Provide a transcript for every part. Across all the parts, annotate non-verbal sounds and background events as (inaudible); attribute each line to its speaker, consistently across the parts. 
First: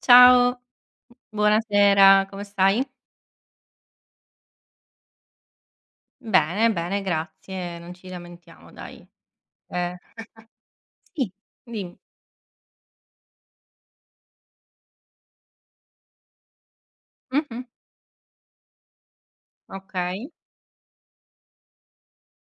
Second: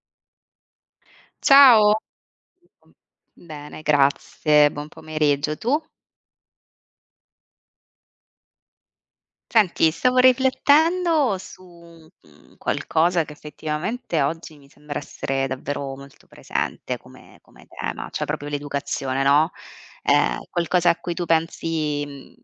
Speaker 1: Ciao,
Speaker 2: Ciao.
Speaker 1: buonasera, come stai?
Speaker 2: Bene, grazie, buon pomeriggio. Tu?
Speaker 1: Bene, bene, grazie, non ci lamentiamo dai.
Speaker 2: Senti,
Speaker 1: Eh.
Speaker 2: stavo
Speaker 1: Sì,
Speaker 2: riflettendo su
Speaker 1: dimmi.
Speaker 2: un qualcosa che effettivamente oggi mi sembra essere davvero molto presente come
Speaker 1: Mh-mh,
Speaker 2: come tema, cioè proprio l'educazione, no,
Speaker 1: okay.
Speaker 2: qualcosa a cui tu pensi,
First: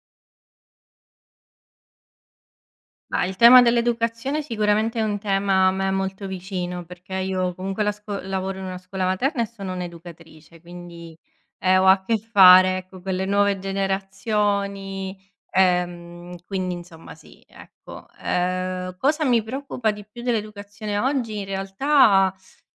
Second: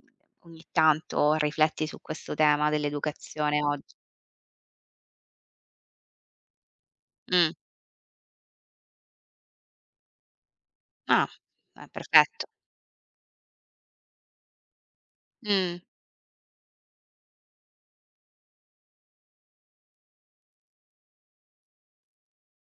Speaker 2: ogni tanto, rifletti su questo tema
Speaker 1: Ma il tema
Speaker 2: dell'educazione oggi?
Speaker 1: dell'educazione sicuramente è un tema a me molto vicino, perché
Speaker 2: Mh,
Speaker 1: io comunque la sco lavoro in una scuola materna e sono un'educatrice, quindi,
Speaker 2: ah,
Speaker 1: ho a che
Speaker 2: perfetto.
Speaker 1: fare, ecco, con le nuove generazioni,
Speaker 2: Mh,
Speaker 1: quindi insomma sì, ecco. Cosa mi preoccupa di più dell'educazione oggi? In realtà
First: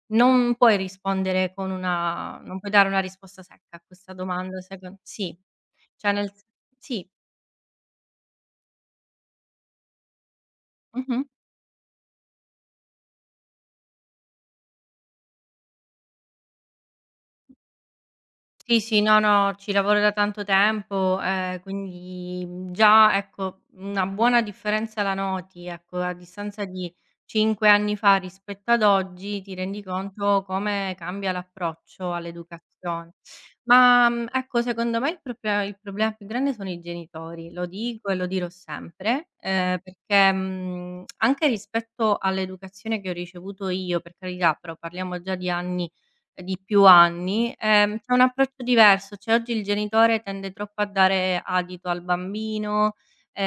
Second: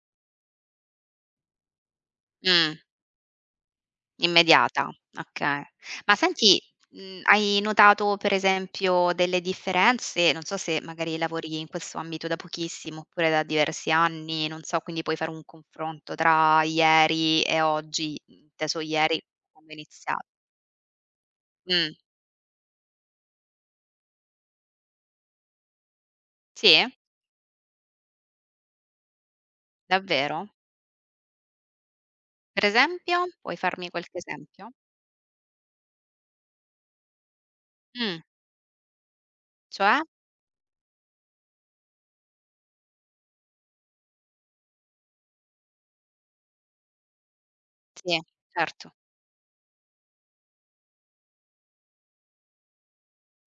Speaker 1: non puoi rispondere con una non puoi
Speaker 2: mh.
Speaker 1: dare una risposta secca a questa domanda
Speaker 2: Immediata,
Speaker 1: secon sì,
Speaker 2: okay.
Speaker 1: cioè
Speaker 2: Ma
Speaker 1: nel s
Speaker 2: senti,
Speaker 1: sì,
Speaker 2: hai notato per esempio delle differenze? Non so se magari
Speaker 1: mh-mh.
Speaker 2: lavori in questo ambito da pochissimo, oppure da diversi anni, non so, quindi puoi fare un confronto tra ieri e oggi,
Speaker 1: Sì,
Speaker 2: inteso
Speaker 1: sì, no,
Speaker 2: ieri
Speaker 1: no,
Speaker 2: quando
Speaker 1: ci
Speaker 2: hai
Speaker 1: lavoro da
Speaker 2: inizia
Speaker 1: tanto tempo,
Speaker 2: mh,
Speaker 1: quindi, già ecco, una buona differenza la noti, ecco, a distanza
Speaker 2: sì?
Speaker 1: di 5 anni fa rispetto ad oggi, ti rendi conto
Speaker 2: Davvero?
Speaker 1: come cambia l'approccio
Speaker 2: Per
Speaker 1: all'educazione.
Speaker 2: esempio? Puoi farmi
Speaker 1: Ma,
Speaker 2: qualche
Speaker 1: ecco,
Speaker 2: esempio?
Speaker 1: secondo me il problema più grande sono i genitori, lo dico e
Speaker 2: Mh,
Speaker 1: lo dirò sempre,
Speaker 2: cioè?
Speaker 1: perché, anche rispetto all'educazione che ho ricevuto io, per carità, però parliamo già di anni di più anni, c'è un
Speaker 2: Sì,
Speaker 1: approccio
Speaker 2: certo.
Speaker 1: diverso, cioè oggi il genitore tende troppo a dare adito al bambino,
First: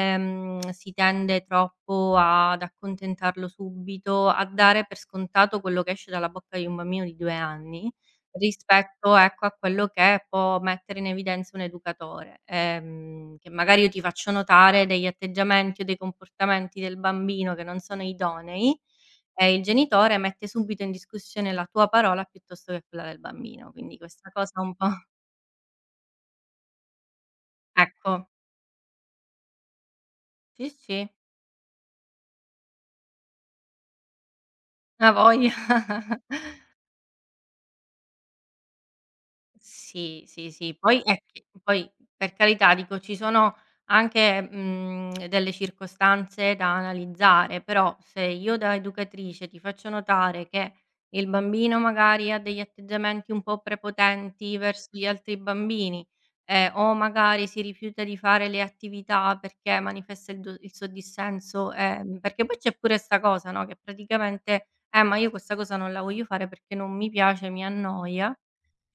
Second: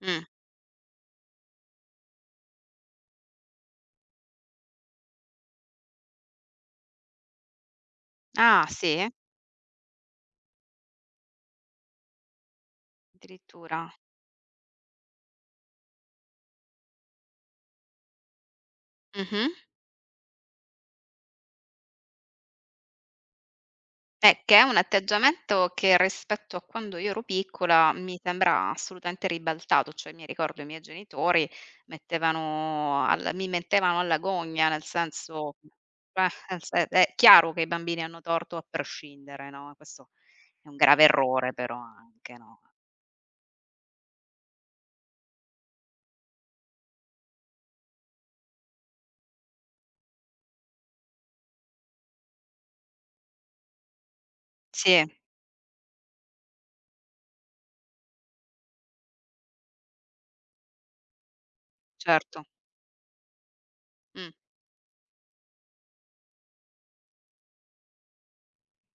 Speaker 2: Mh.
Speaker 1: si tende troppo ad accontentarlo subito, a dare per scontato quello che esce dalla bocca di un bambino di 2 anni,
Speaker 2: Ah sì?
Speaker 1: rispetto, ecco, a quello che può mettere in evidenza un educatore. Che magari io
Speaker 2: Addirittura.
Speaker 1: ti faccio notare degli atteggiamenti o dei comportamenti del bambino che non sono idonei.
Speaker 2: Mh-mh.
Speaker 1: Il genitore mette subito in discussione la tua parola piuttosto che quella del bambino, quindi questa
Speaker 2: Che
Speaker 1: cosa
Speaker 2: è
Speaker 1: un
Speaker 2: un
Speaker 1: po'
Speaker 2: atteggiamento che rispetto a quando io ero piccola
Speaker 1: ecco,
Speaker 2: mi sembra assolutamente ribaltato, cioè mi ricordo i
Speaker 1: sì,
Speaker 2: miei
Speaker 1: sì,
Speaker 2: genitori mettevano al mi mettevano alla gogna, nel
Speaker 1: a voglia.
Speaker 2: senso nel se è chiaro che i bambini hanno torto a prescindere, no, questo
Speaker 1: Sì, sì,
Speaker 2: è un
Speaker 1: sì. Poi
Speaker 2: grave
Speaker 1: è che
Speaker 2: errore però
Speaker 1: poi per
Speaker 2: anche, no?
Speaker 1: carità dico ci sono anche, delle circostanze da analizzare, però se io da educatrice ti faccio notare che il bambino magari ha degli atteggiamenti un po' prepotenti verso
Speaker 2: Sì,
Speaker 1: gli altri bambini, o magari si rifiuta di fare le attività perché manifesta il suo dissenso, perché
Speaker 2: certo.
Speaker 1: poi c'è pure 'sta cosa, no, che
Speaker 2: Mh,
Speaker 1: praticamente: ma io questa cosa non la voglio fare perché non mi piace, mi annoia".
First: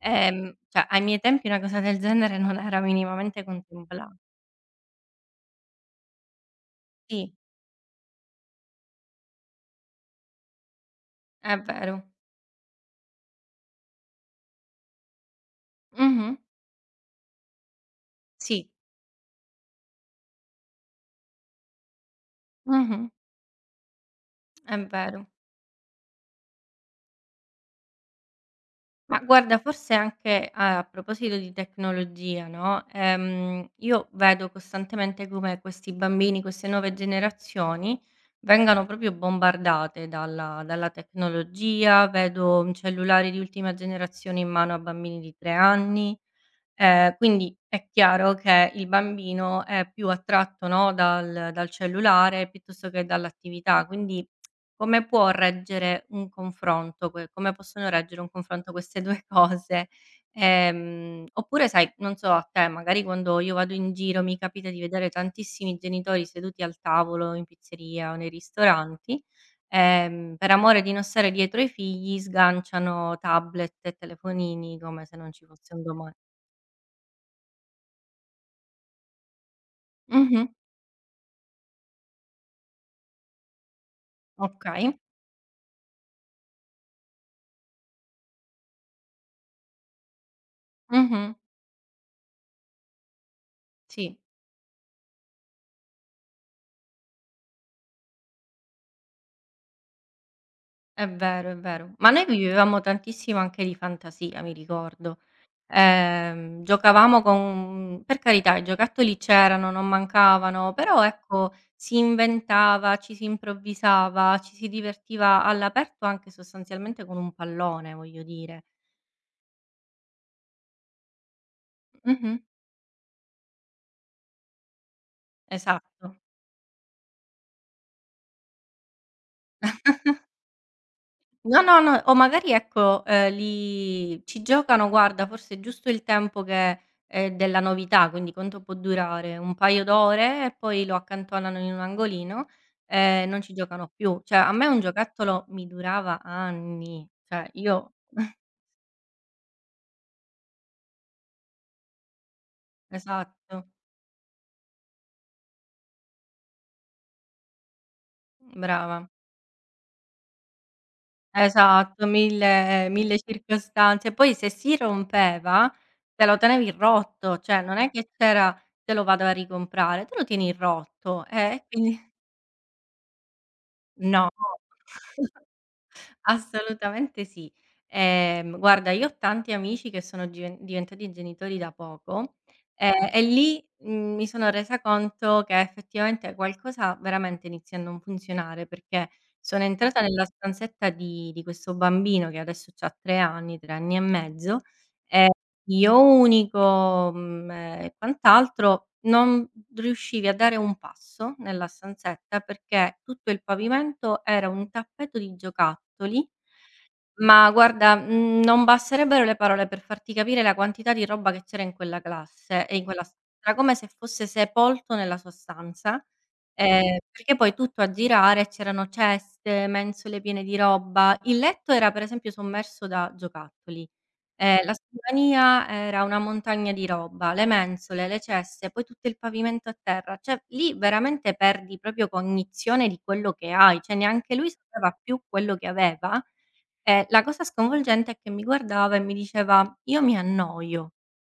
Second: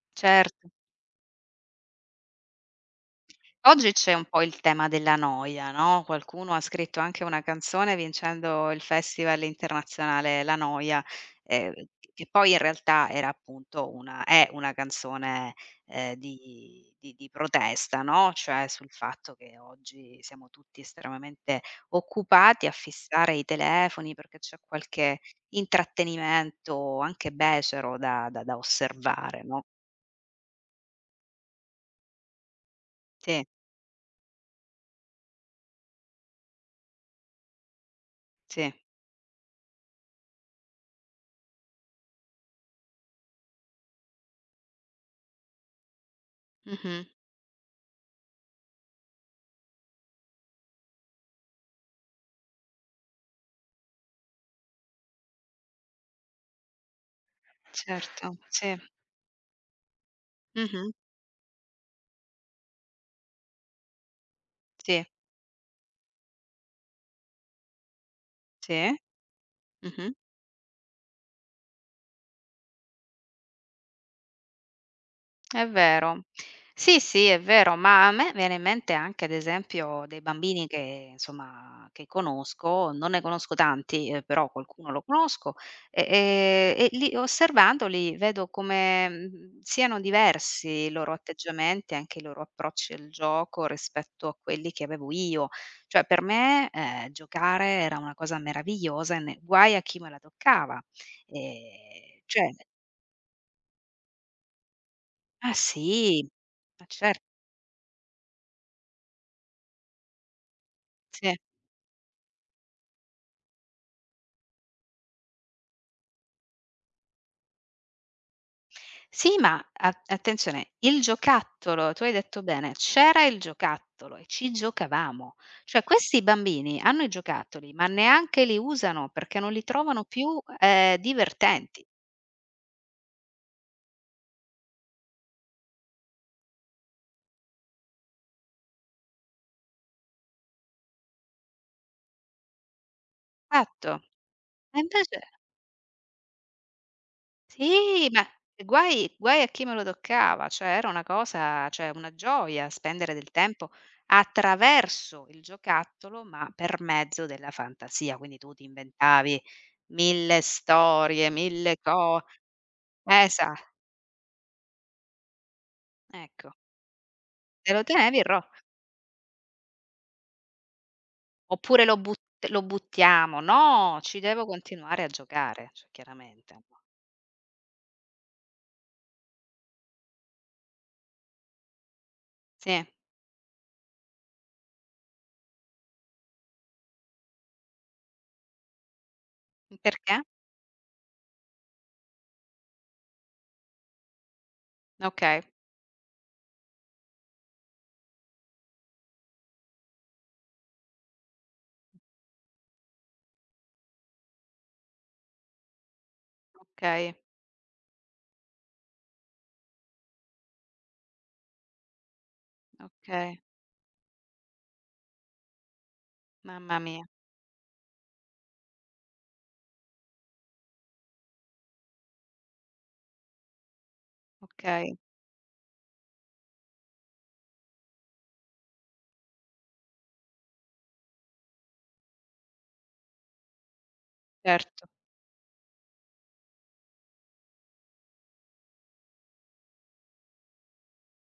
Speaker 2: certo.
Speaker 1: Cioè ai miei tempi una cosa del genere non era minimamente
Speaker 2: Oggi
Speaker 1: contempla
Speaker 2: c'è un po' il tema della noia, no, qualcuno ha scritto anche
Speaker 1: sì,
Speaker 2: una canzone vincendo il festival internazionale La Noia,
Speaker 1: è
Speaker 2: ehm,
Speaker 1: vero.
Speaker 2: che poi in realtà era appunto una è una canzone,
Speaker 1: Mh-mh.
Speaker 2: di protesta, no, cioè
Speaker 1: Sì,
Speaker 2: sul fatto che oggi siamo tutti estremamente occupati a
Speaker 1: mh-mh,
Speaker 2: fissare i telefoni perché c'è
Speaker 1: è
Speaker 2: qualche
Speaker 1: vero.
Speaker 2: intrattenimento anche becero da
Speaker 1: Ma
Speaker 2: osservare,
Speaker 1: guarda
Speaker 2: no?
Speaker 1: forse anche a proposito di tecnologia, no,
Speaker 2: Sì,
Speaker 1: io vedo costantemente come questi bambini, queste nuove generazioni
Speaker 2: sì.
Speaker 1: vengano proprio bombardate dalla tecnologia, vedo, cellulari di ultima generazione in mano a bambini di 3 anni.
Speaker 2: Mh-mh.
Speaker 1: Quindi è chiaro che il bambino è più attratto, no, dal cellulare piuttosto che dall'attività, quindi come possono reggere un
Speaker 2: Certo,
Speaker 1: confronto
Speaker 2: sì.
Speaker 1: queste 2 (laughs) cose?
Speaker 2: Mh-mh.
Speaker 1: Oppure sai, non so a te, magari quando io vado in giro mi capita di
Speaker 2: Sì,
Speaker 1: vedere tantissimi genitori seduti al tavolo in pizzeria o nei
Speaker 2: sì.
Speaker 1: ristoranti,
Speaker 2: Mh-mh.
Speaker 1: per amore di non stare dietro ai figli sganciano tablet e telefonini come se non ci
Speaker 2: È
Speaker 1: fosse un doma
Speaker 2: vero. Sì, sì, è vero, ma a me viene in mente anche ad esempio dei
Speaker 1: Mh-mh.
Speaker 2: bambini che insomma che conosco, non ne conosco tanti, però qualcuno
Speaker 1: Okay.
Speaker 2: lo conosco, e e lì osservandoli vedo come, siano diversi i loro
Speaker 1: Mh-mh.
Speaker 2: atteggiamenti, anche i loro approcci al gioco
Speaker 1: Sì,
Speaker 2: rispetto a quelli che avevo io. Cioè per me, giocare era una cosa meravigliosa e ne guai a chi me la toccava.
Speaker 1: è vero, è vero. Ma
Speaker 2: Ehm,
Speaker 1: noi
Speaker 2: cioè
Speaker 1: vivevamo tantissimo anche di fantasia, mi ricordo.
Speaker 2: ah sì, ma
Speaker 1: Giocavamo
Speaker 2: certo,
Speaker 1: con per carità i giocattoli c'erano, non mancavano, però
Speaker 2: sì.
Speaker 1: ecco si inventava, ci si improvvisava, ci si divertiva all'aperto anche sostanzialmente con un pallone, voglio dire.
Speaker 2: Sì, ma a attenzione, il giocattolo, tu hai
Speaker 1: Mh-mh.
Speaker 2: detto bene, c'era il giocattolo e ci giocavamo. Cioè
Speaker 1: Esatto.
Speaker 2: questi bambini hanno i giocattoli, ma neanche li usano perché non li trovano più,
Speaker 1: No, no,
Speaker 2: divertenti.
Speaker 1: no, o magari ecco, li ci giocano guarda forse è giusto il tempo che è della novità, quindi quanto può durare, un paio d'ore e poi lo accantonano in un angolino e non ci giocano
Speaker 2: Esatto.
Speaker 1: più. Cioè a me
Speaker 2: E
Speaker 1: un
Speaker 2: invece
Speaker 1: giocattolo mi durava anni, cioè io
Speaker 2: Sì, ma
Speaker 1: (laughs)
Speaker 2: guai guai a chi me lo toccava, cioè era una cosa cioè una gioia spendere del
Speaker 1: esatto,
Speaker 2: tempo attraverso il giocattolo, ma per mezzo della fantasia, quindi tu ti
Speaker 1: brava.
Speaker 2: inventavi 1000 storie, 1000
Speaker 1: Esatto,
Speaker 2: co
Speaker 1: mille
Speaker 2: esa
Speaker 1: circostanze. Poi se si rompeva te lo
Speaker 2: ecco,
Speaker 1: tenevi rotto, cioè
Speaker 2: te
Speaker 1: non
Speaker 2: lo
Speaker 1: è che
Speaker 2: tenevi il ro
Speaker 1: c'era: "Te lo vado a ricomprare", te lo tieni rotto, e
Speaker 2: oppure lo
Speaker 1: quindi
Speaker 2: but lo buttiamo, no, ci
Speaker 1: no,
Speaker 2: devo continuare a giocare, cioè chiaramente, no.
Speaker 1: assolutamente sì. Guarda, io ho tanti amici che sono given diventati genitori da poco,
Speaker 2: Sì,
Speaker 1: e lì, mi sono resa conto che effettivamente qualcosa veramente inizia a non funzionare, perché sono entrata
Speaker 2: perché?
Speaker 1: nella stanzetta di questo bambino che adesso c'ha 3 anni, 3 anni e mezzo, e
Speaker 2: Okay,
Speaker 1: figlio unico, e quant'altro, non riuscivi a dare un passo nella stanzetta perché tutto il pavimento era un tappeto di giocattoli,
Speaker 2: okay,
Speaker 1: ma guarda, non basterebbero le parole per farti capire la quantità di roba che c'era in quella classe e in quella stanza.
Speaker 2: okay,
Speaker 1: Era come se fosse sepolto nella sua stanza,
Speaker 2: mamma mia,
Speaker 1: perché poi tutto a girare, c'erano ceste, mensole piene di roba. Il letto era per esempio sommerso da giocattoli. La
Speaker 2: okay,
Speaker 1: scrivania era una montagna di roba, le mensole, le ceste, poi tutto il pavimento a terra, cioè lì veramente perdi proprio cognizione di quello che hai, cioè neanche lui
Speaker 2: certo.
Speaker 1: sapeva più quello che aveva. E la cosa sconvolgente è che mi guardava e mi diceva: "Io mi annoio,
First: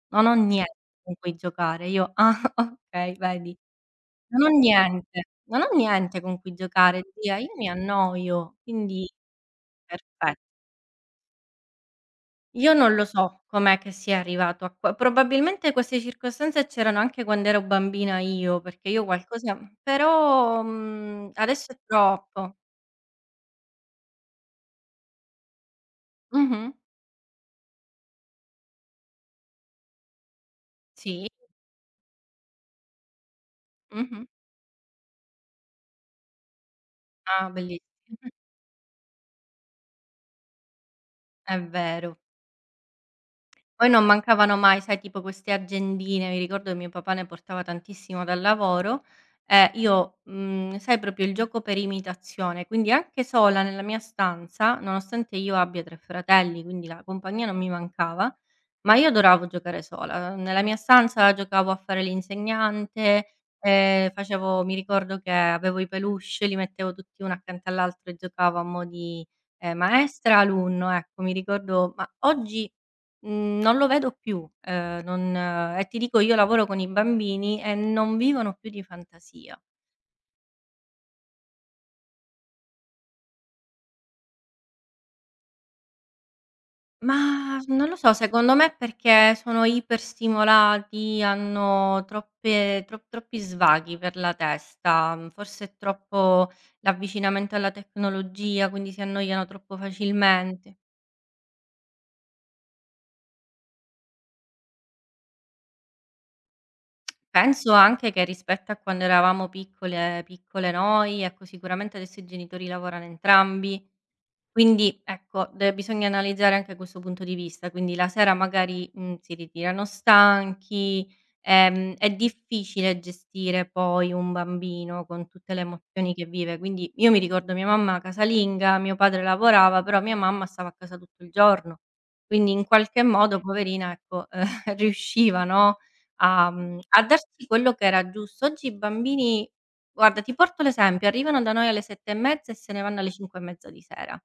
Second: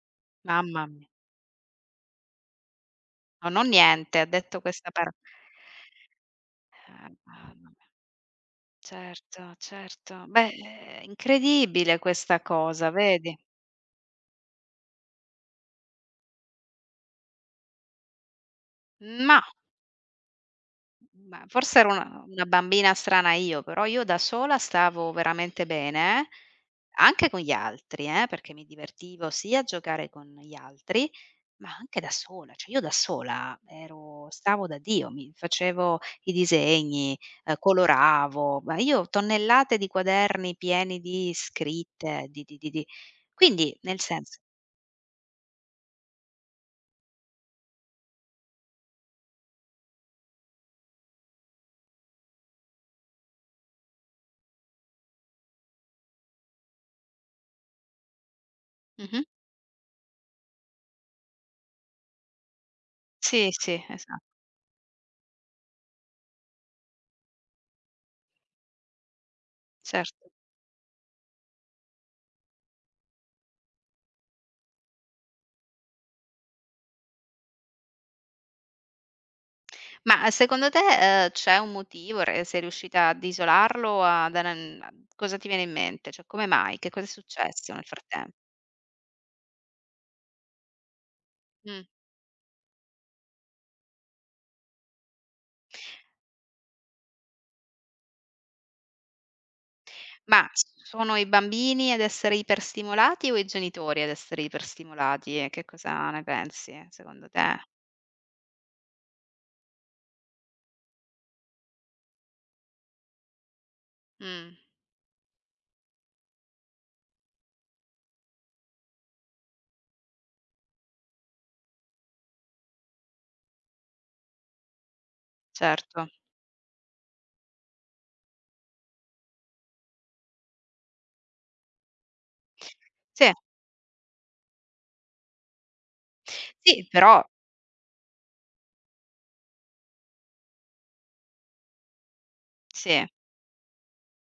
Speaker 1: non ho niente
Speaker 2: Mamma mi
Speaker 1: con cui giocare". Io: "Ah (laughs) okay,
Speaker 2: no,
Speaker 1: vedi,
Speaker 2: no niente, ha
Speaker 1: non ho
Speaker 2: detto questa par
Speaker 1: niente, non ho niente con cui giocare zia, io
Speaker 2: mamma
Speaker 1: mi
Speaker 2: mia.
Speaker 1: annoio". Quindi
Speaker 2: Certo, certo.
Speaker 1: perfe
Speaker 2: Beh, è incredibile questa
Speaker 1: io
Speaker 2: cosa,
Speaker 1: non lo
Speaker 2: vedi?
Speaker 1: so com'è che sia arrivato a qua, probabilmente queste circostanze c'erano anche quando ero bambina io, perché io
Speaker 2: Mah.
Speaker 1: qualcosa però,
Speaker 2: Ma
Speaker 1: adesso è
Speaker 2: forse ero una
Speaker 1: troppo.
Speaker 2: bambina strana io, però io da sola stavo veramente bene,
Speaker 1: Mh-mh.
Speaker 2: anche con gli altri, perché mi divertivo sia a giocare con gli altri,
Speaker 1: Sì.
Speaker 2: ma anche da sola, cioè io da sola
Speaker 1: Mh-mh.
Speaker 2: ero stavo da Dio, mi facevo i disegni,
Speaker 1: Ah, bellissi
Speaker 2: coloravo, ma io tonnellate di quaderni pieni di
Speaker 1: È vero.
Speaker 2: scritte, di quindi
Speaker 1: Poi
Speaker 2: nel
Speaker 1: non
Speaker 2: senso,
Speaker 1: mancavano mai, sai, tipo queste agendine, mi ricordo che mio papà ne portava tantissimo dal lavoro e io, sai proprio il gioco per imitazione, quindi anche sola nella mia stanza, nonostante io abbia 3 fratelli, quindi la compagnia non mi mancava, ma io
Speaker 2: mh-mh,
Speaker 1: adoravo giocare sola. Nella mia stanza giocavo a fare l'insegnante,
Speaker 2: sì, sì, esa
Speaker 1: facevo mi ricordo che avevo i peluche, li mettevo tutti uno accanto all'altro e giocavo a mo' di,
Speaker 2: certo.
Speaker 1: maestra, alunno, ecco mi ricordo ma oggi non lo vedo più, non e ti dico io lavoro con i bambini e non vivono più di fantasia.
Speaker 2: Ma secondo te, c'è un motivo? Re sei riuscita ad isolarlo, ad ana cosa ti viene in mente? Cioè, come mai? Che cosa è
Speaker 1: Ma
Speaker 2: successo nel
Speaker 1: non lo so,
Speaker 2: frattem
Speaker 1: secondo me è perché sono iperstimolati,
Speaker 2: mh.
Speaker 1: hanno troppe tro troppi svaghi per la testa, forse è troppo l'avvicinamento alla tecnologia, quindi si annoiano troppo
Speaker 2: Ma
Speaker 1: facilmente.
Speaker 2: sono i bambini ad essere iperstimolati o i genitori ad essere iperstimolati? E che cosa ne pensi secondo te?
Speaker 1: Penso anche che rispetto a quando eravamo piccole piccole noi, ecco, sicuramente adesso i genitori lavorano entrambi.
Speaker 2: Mh,
Speaker 1: Quindi ecco, de bisogna analizzare anche questo punto di vista, quindi la sera magari, si ritirano stanchi, è difficile gestire poi un bambino con tutte le
Speaker 2: certo.
Speaker 1: emozioni che vive, quindi io mi ricordo mia mamma casalinga, mio padre lavorava, però mia mamma stava a casa tutto il giorno, quindi in qualche
Speaker 2: Sì,
Speaker 1: modo poverina, ecco, (laughs) riusciva, no,
Speaker 2: sì,
Speaker 1: a
Speaker 2: però
Speaker 1: darsi quello che era giusto. Oggi i bambini guarda, ti porto l'esempio, arrivano da noi alle 7 e mezza e se ne vanno
Speaker 2: sì,
Speaker 1: alle 5 e mezza di sera.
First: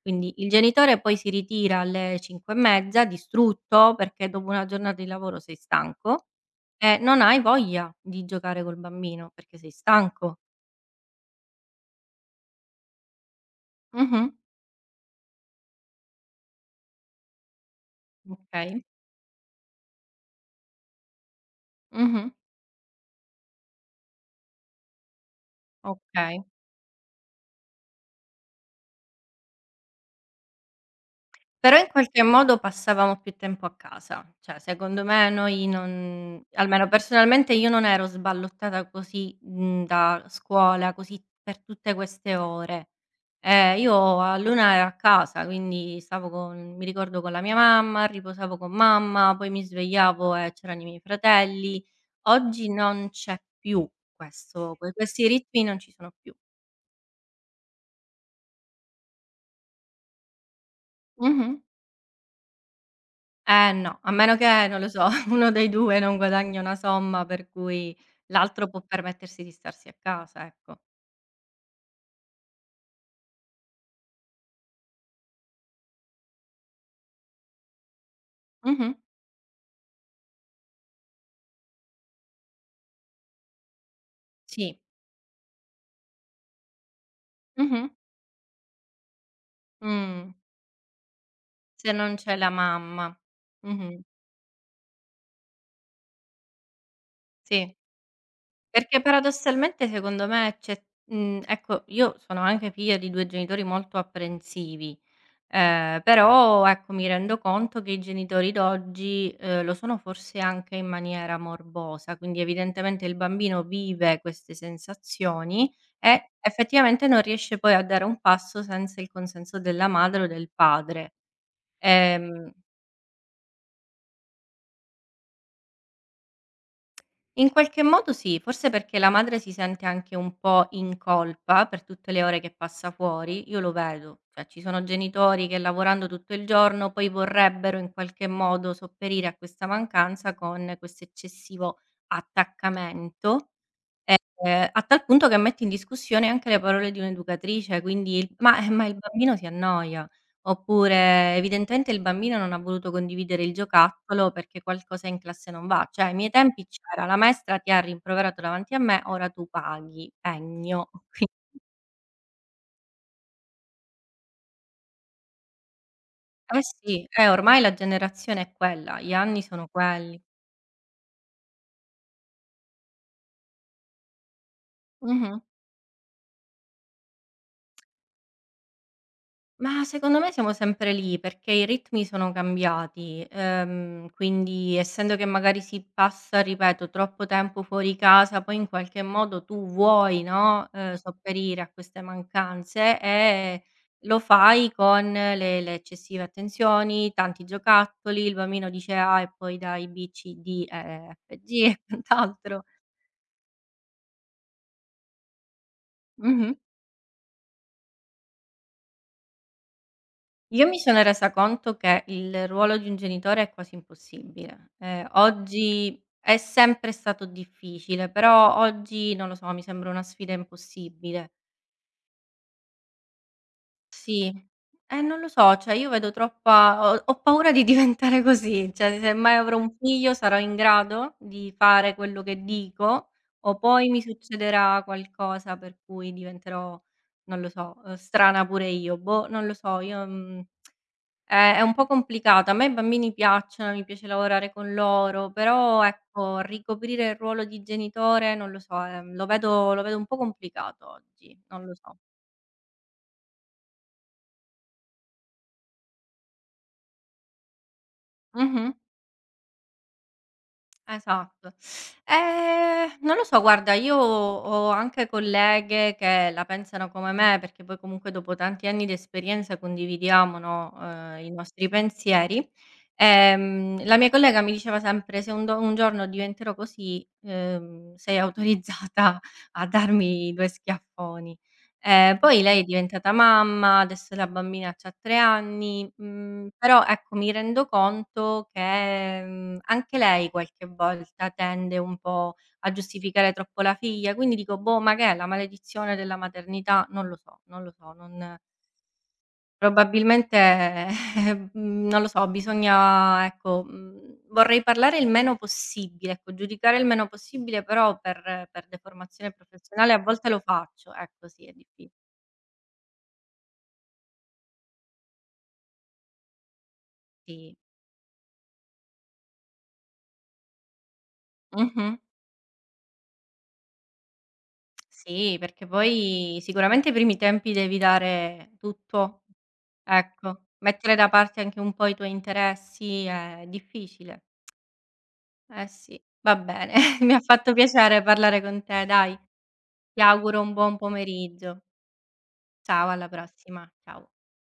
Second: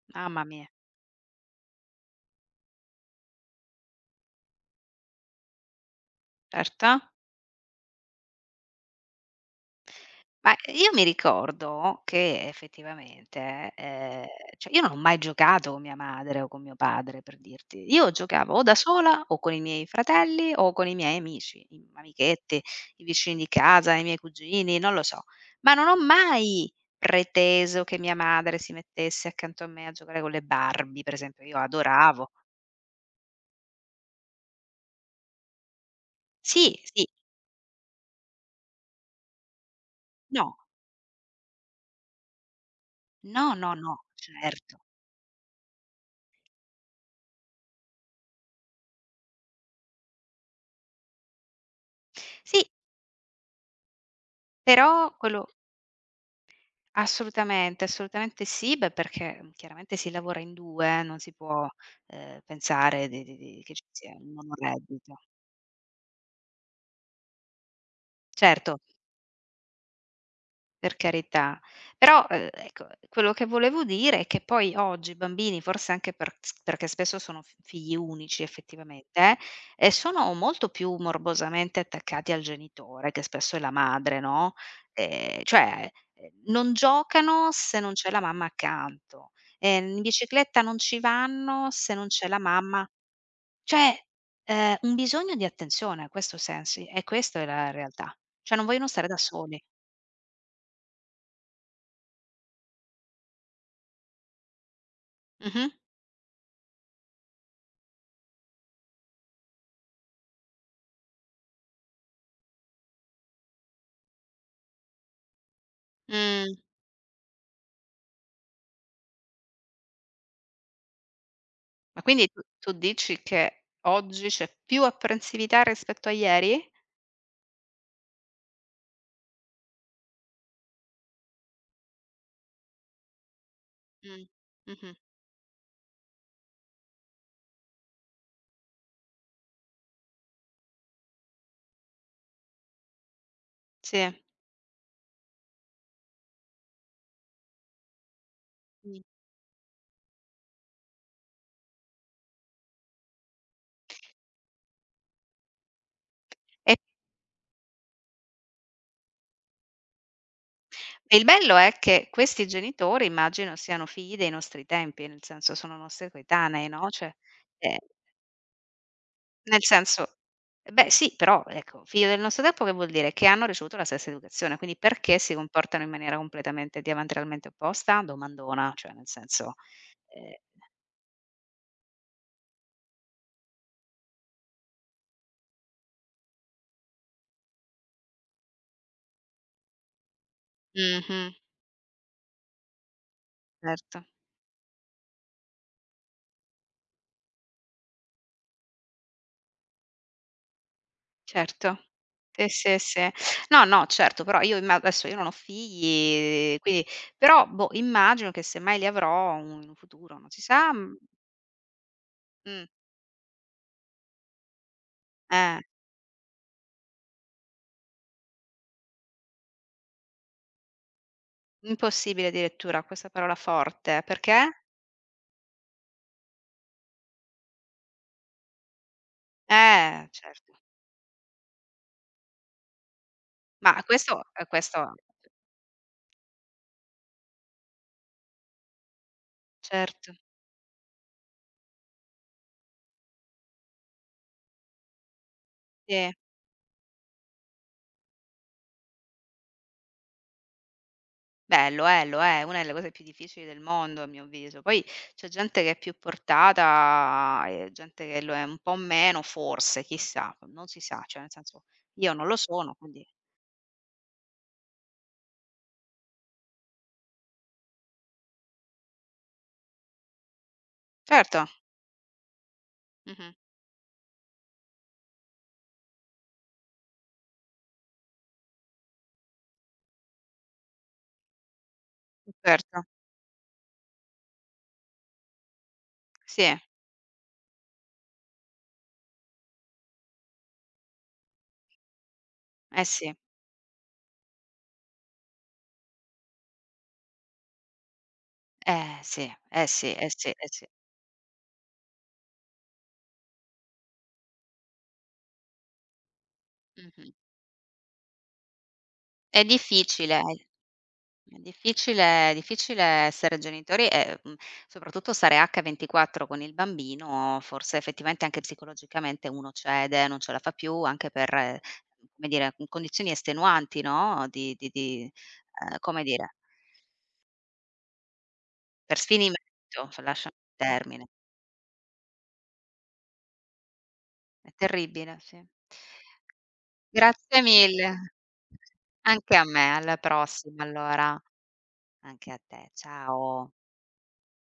Speaker 1: Quindi
Speaker 2: mamma
Speaker 1: il
Speaker 2: mia,
Speaker 1: genitore poi si ritira alle 5 e mezza distrutto, perché dopo una giornata di lavoro sei stanco
Speaker 2: certo.
Speaker 1: e non hai voglia di giocare col bambino perché sei stanco.
Speaker 2: Ma io mi ricordo che effettivamente,
Speaker 1: Mh-mh.
Speaker 2: cioè io non ho mai giocato con mia madre o con mio padre, per dirti. Io giocavo o da
Speaker 1: Okay.
Speaker 2: sola o con i miei fratelli o con i miei amici, i
Speaker 1: Mh-mh.
Speaker 2: amichetti, i vicini di casa, i miei cugini, non lo so. Ma non ho
Speaker 1: Okay.
Speaker 2: mai preteso che mia madre si mettesse accanto a me a giocare con le Barbie, per esempio, io
Speaker 1: Però in qualche
Speaker 2: adoravo.
Speaker 1: modo passavamo più tempo a casa, cioè secondo me noi non
Speaker 2: Sì,
Speaker 1: almeno
Speaker 2: sì,
Speaker 1: personalmente io non ero sballottata così, da
Speaker 2: no,
Speaker 1: scuola, così per tutte queste ore.
Speaker 2: no, no, no,
Speaker 1: Io a l'1
Speaker 2: certo.
Speaker 1: ero a casa, quindi stavo con mi ricordo con la mia mamma, riposavo con mamma, poi mi svegliavo e c'erano i miei fratelli.
Speaker 2: Sì.
Speaker 1: Oggi non c'è più questo que
Speaker 2: però
Speaker 1: questi
Speaker 2: quello
Speaker 1: ritmi non ci sono più.
Speaker 2: Assolutamente, assolutamente sì, beh, perché, chiaramente si lavora in 2, non si
Speaker 1: Mh-mh.
Speaker 2: può, pensare di
Speaker 1: Eh
Speaker 2: che ci
Speaker 1: no, a
Speaker 2: sia un
Speaker 1: meno che, non lo so,
Speaker 2: monoreddito.
Speaker 1: (laughs) uno dei 2 non guadagni una somma per cui l'altro
Speaker 2: Certo.
Speaker 1: può permettersi di starsi a casa, ecco.
Speaker 2: Per carità. Però, ecco, quello che volevo dire è che poi oggi i bambini, forse anche perché spesso sono f figli unici
Speaker 1: Mh-mh.
Speaker 2: effettivamente, e sono molto più morbosamente attaccati al genitore, che spesso è la madre, no,
Speaker 1: Sì.
Speaker 2: cioè, non giocano se
Speaker 1: Mh-mh.
Speaker 2: non c'è la mamma accanto, in
Speaker 1: Mh.
Speaker 2: bicicletta non ci vanno
Speaker 1: Se
Speaker 2: se non
Speaker 1: non
Speaker 2: c'è
Speaker 1: c'è
Speaker 2: la
Speaker 1: la
Speaker 2: mamma.
Speaker 1: mamma.
Speaker 2: Cioè,
Speaker 1: Mh-mh.
Speaker 2: un bisogno di attenzione, questo sensi e questa è la
Speaker 1: Sì.
Speaker 2: realtà. Cioè non vogliono
Speaker 1: Perché
Speaker 2: stare da soli.
Speaker 1: paradossalmente secondo me c'è ecco, io sono anche figlia di 2 genitori molto apprensivi.
Speaker 2: Mh-mh.
Speaker 1: Però ecco, mi rendo conto che i genitori d'oggi, lo sono forse anche in maniera morbosa, quindi evidentemente il bambino vive queste sensazioni e
Speaker 2: Mh.
Speaker 1: effettivamente non riesce poi a dare un passo senza il consenso della madre o del padre.
Speaker 2: Ma quindi tu
Speaker 1: Ehm
Speaker 2: tu dici che oggi c'è più apprensività rispetto a ieri?
Speaker 1: In qualche modo sì, forse perché la madre si sente anche un po' in colpa per tutte le ore che passa fuori, io lo vedo,
Speaker 2: Mh.
Speaker 1: cioè ci sono
Speaker 2: Mh-mh.
Speaker 1: genitori che lavorando tutto il giorno poi vorrebbero in qualche modo sopperire a questa mancanza con questo eccessivo attaccamento.
Speaker 2: Sì.
Speaker 1: A tal punto che metti in discussione anche le parole di un'educatrice, quindi il ma il
Speaker 2: Mh.
Speaker 1: bambino si annoia", oppure "evidentemente il bambino non ha voluto condividere il giocattolo perché qualcosa in classe non va". Cioè ai miei tempi
Speaker 2: E
Speaker 1: c'era: "La maestra ti ha rimproverato davanti a me, ora tu paghi, pegno".
Speaker 2: e il
Speaker 1: (laughs)
Speaker 2: bello è che questi genitori immagino siano figli dei nostri tempi, nel senso sono nostri
Speaker 1: Qui eh
Speaker 2: coetanei, no,
Speaker 1: sì,
Speaker 2: cioè,
Speaker 1: ormai la
Speaker 2: ehm,
Speaker 1: generazione è quella, gli anni
Speaker 2: nel
Speaker 1: sono
Speaker 2: senso
Speaker 1: quelli.
Speaker 2: beh sì, però ecco, figlio del nostro tempo che vuol dire? Che hanno ricevuto la stessa educazione, quindi perché si
Speaker 1: Mh-mh.
Speaker 2: comportano in maniera completamente diametralmente opposta? Domandona, cioè nel senso,
Speaker 1: Ma secondo me
Speaker 2: ehm
Speaker 1: siamo sempre lì, perché i ritmi sono cambiati, quindi essendo che magari si passa, ripeto, troppo tempo fuori casa, poi in qualche modo tu vuoi, no,
Speaker 2: mh-mh.
Speaker 1: sopperire a queste mancanze e
Speaker 2: Certo.
Speaker 1: lo fai con le eccessive attenzioni, tanti giocattoli, il bambino dice A e poi dai B, C, D, E, F, G (laughs) e
Speaker 2: Certo. Sì,
Speaker 1: quant'altro.
Speaker 2: sì, sì. No, no, certo, però io imma adesso io non ho
Speaker 1: Mh-mh.
Speaker 2: figli, quindi però, boh, immagino che semmai li avrò un in un futuro, non si
Speaker 1: Io
Speaker 2: sa,
Speaker 1: mi
Speaker 2: mhmm
Speaker 1: sono resa conto che il
Speaker 2: mh,
Speaker 1: ruolo di un genitore è quasi impossibile.
Speaker 2: eh,
Speaker 1: Oggi è sempre stato difficile, però oggi, non lo so, mi sembra una sfida impossibile.
Speaker 2: impossibile addirittura, questa parola forte,
Speaker 1: Sì.
Speaker 2: perché?
Speaker 1: Non lo so, cioè io vedo troppa ho paura di (laughs) diventare così, cioè se mai avrò un figlio sarò
Speaker 2: Certo.
Speaker 1: in grado di fare quello che dico o
Speaker 2: Ma
Speaker 1: poi mi
Speaker 2: questo questo
Speaker 1: succederà qualcosa per cui diventerò, non lo so, strana pure io. Boh, non lo so, io,
Speaker 2: certo,
Speaker 1: mhmm è un po' complicata. A me i bambini piacciono, mi piace lavorare con loro, però
Speaker 2: sì.
Speaker 1: ecco, ricoprire il ruolo di genitore non lo so, lo vedo un po' complicato oggi, non
Speaker 2: Beh,
Speaker 1: lo so.
Speaker 2: lo è una delle cose più difficili del mondo a mio avviso. Poi c'è gente che è più portata e gente che lo è un
Speaker 1: Mh-mh.
Speaker 2: po' meno, forse, chissà, non si sa, cioè nel
Speaker 1: Esatto.
Speaker 2: senso io non lo sono, quindi
Speaker 1: Non lo so, guarda, io ho anche colleghe che la pensano come me, perché poi comunque dopo tanti anni di esperienza condividiamo, no, i
Speaker 2: certo,
Speaker 1: nostri pensieri.
Speaker 2: mh-mh,
Speaker 1: La mia collega mi diceva sempre: "Se un giorno diventerò così, sei autorizzata (laughs) a darmi 2 schiaffoni". Poi lei è
Speaker 2: certo,
Speaker 1: diventata mamma, adesso la bambina c'ha 3 anni,
Speaker 2: sì,
Speaker 1: però ecco mi rendo conto che, anche lei qualche volta tende un po' a
Speaker 2: eh sì,
Speaker 1: giustificare troppo la figlia, quindi dico: "Boh, ma che è la maledizione della maternità?" Non lo so, non lo so, non
Speaker 2: eh sì, eh sì, eh sì,
Speaker 1: probabilmente,
Speaker 2: eh sì,
Speaker 1: (laughs) non lo so, bisogna ecco, vorrei parlare il meno possibile, ecco, giudicare il meno
Speaker 2: mh-mh.
Speaker 1: possibile, però per deformazione
Speaker 2: È
Speaker 1: professionale a
Speaker 2: difficile.
Speaker 1: volte lo faccio, ecco
Speaker 2: È
Speaker 1: sì, è diffi
Speaker 2: difficile è difficile essere genitori e, soprattutto stare H24 con il bambino,
Speaker 1: sì.
Speaker 2: forse effettivamente anche psicologicamente uno cede, non ce la fa più, anche per,
Speaker 1: Mh-mh.
Speaker 2: come dire, con condizioni estenuanti, no, di
Speaker 1: Sì, perché
Speaker 2: come dire,
Speaker 1: poi sicuramente i primi tempi devi dare
Speaker 2: per
Speaker 1: tutto,
Speaker 2: sfinimento, f lasciami
Speaker 1: ecco.
Speaker 2: il
Speaker 1: Mettere
Speaker 2: termine.
Speaker 1: da parte anche un po' i tuoi interessi è difficile.
Speaker 2: È terribile, sì.
Speaker 1: Eh sì, va bene. (laughs) Mi ha
Speaker 2: Grazie
Speaker 1: fatto piacere
Speaker 2: mille,
Speaker 1: parlare con te, dai.
Speaker 2: anche a me. Alla
Speaker 1: Ti auguro un
Speaker 2: prossima
Speaker 1: buon
Speaker 2: allora.
Speaker 1: pomeriggio.
Speaker 2: Anche a te.
Speaker 1: Ciao, alla
Speaker 2: Ciao.
Speaker 1: prossima. Ciao.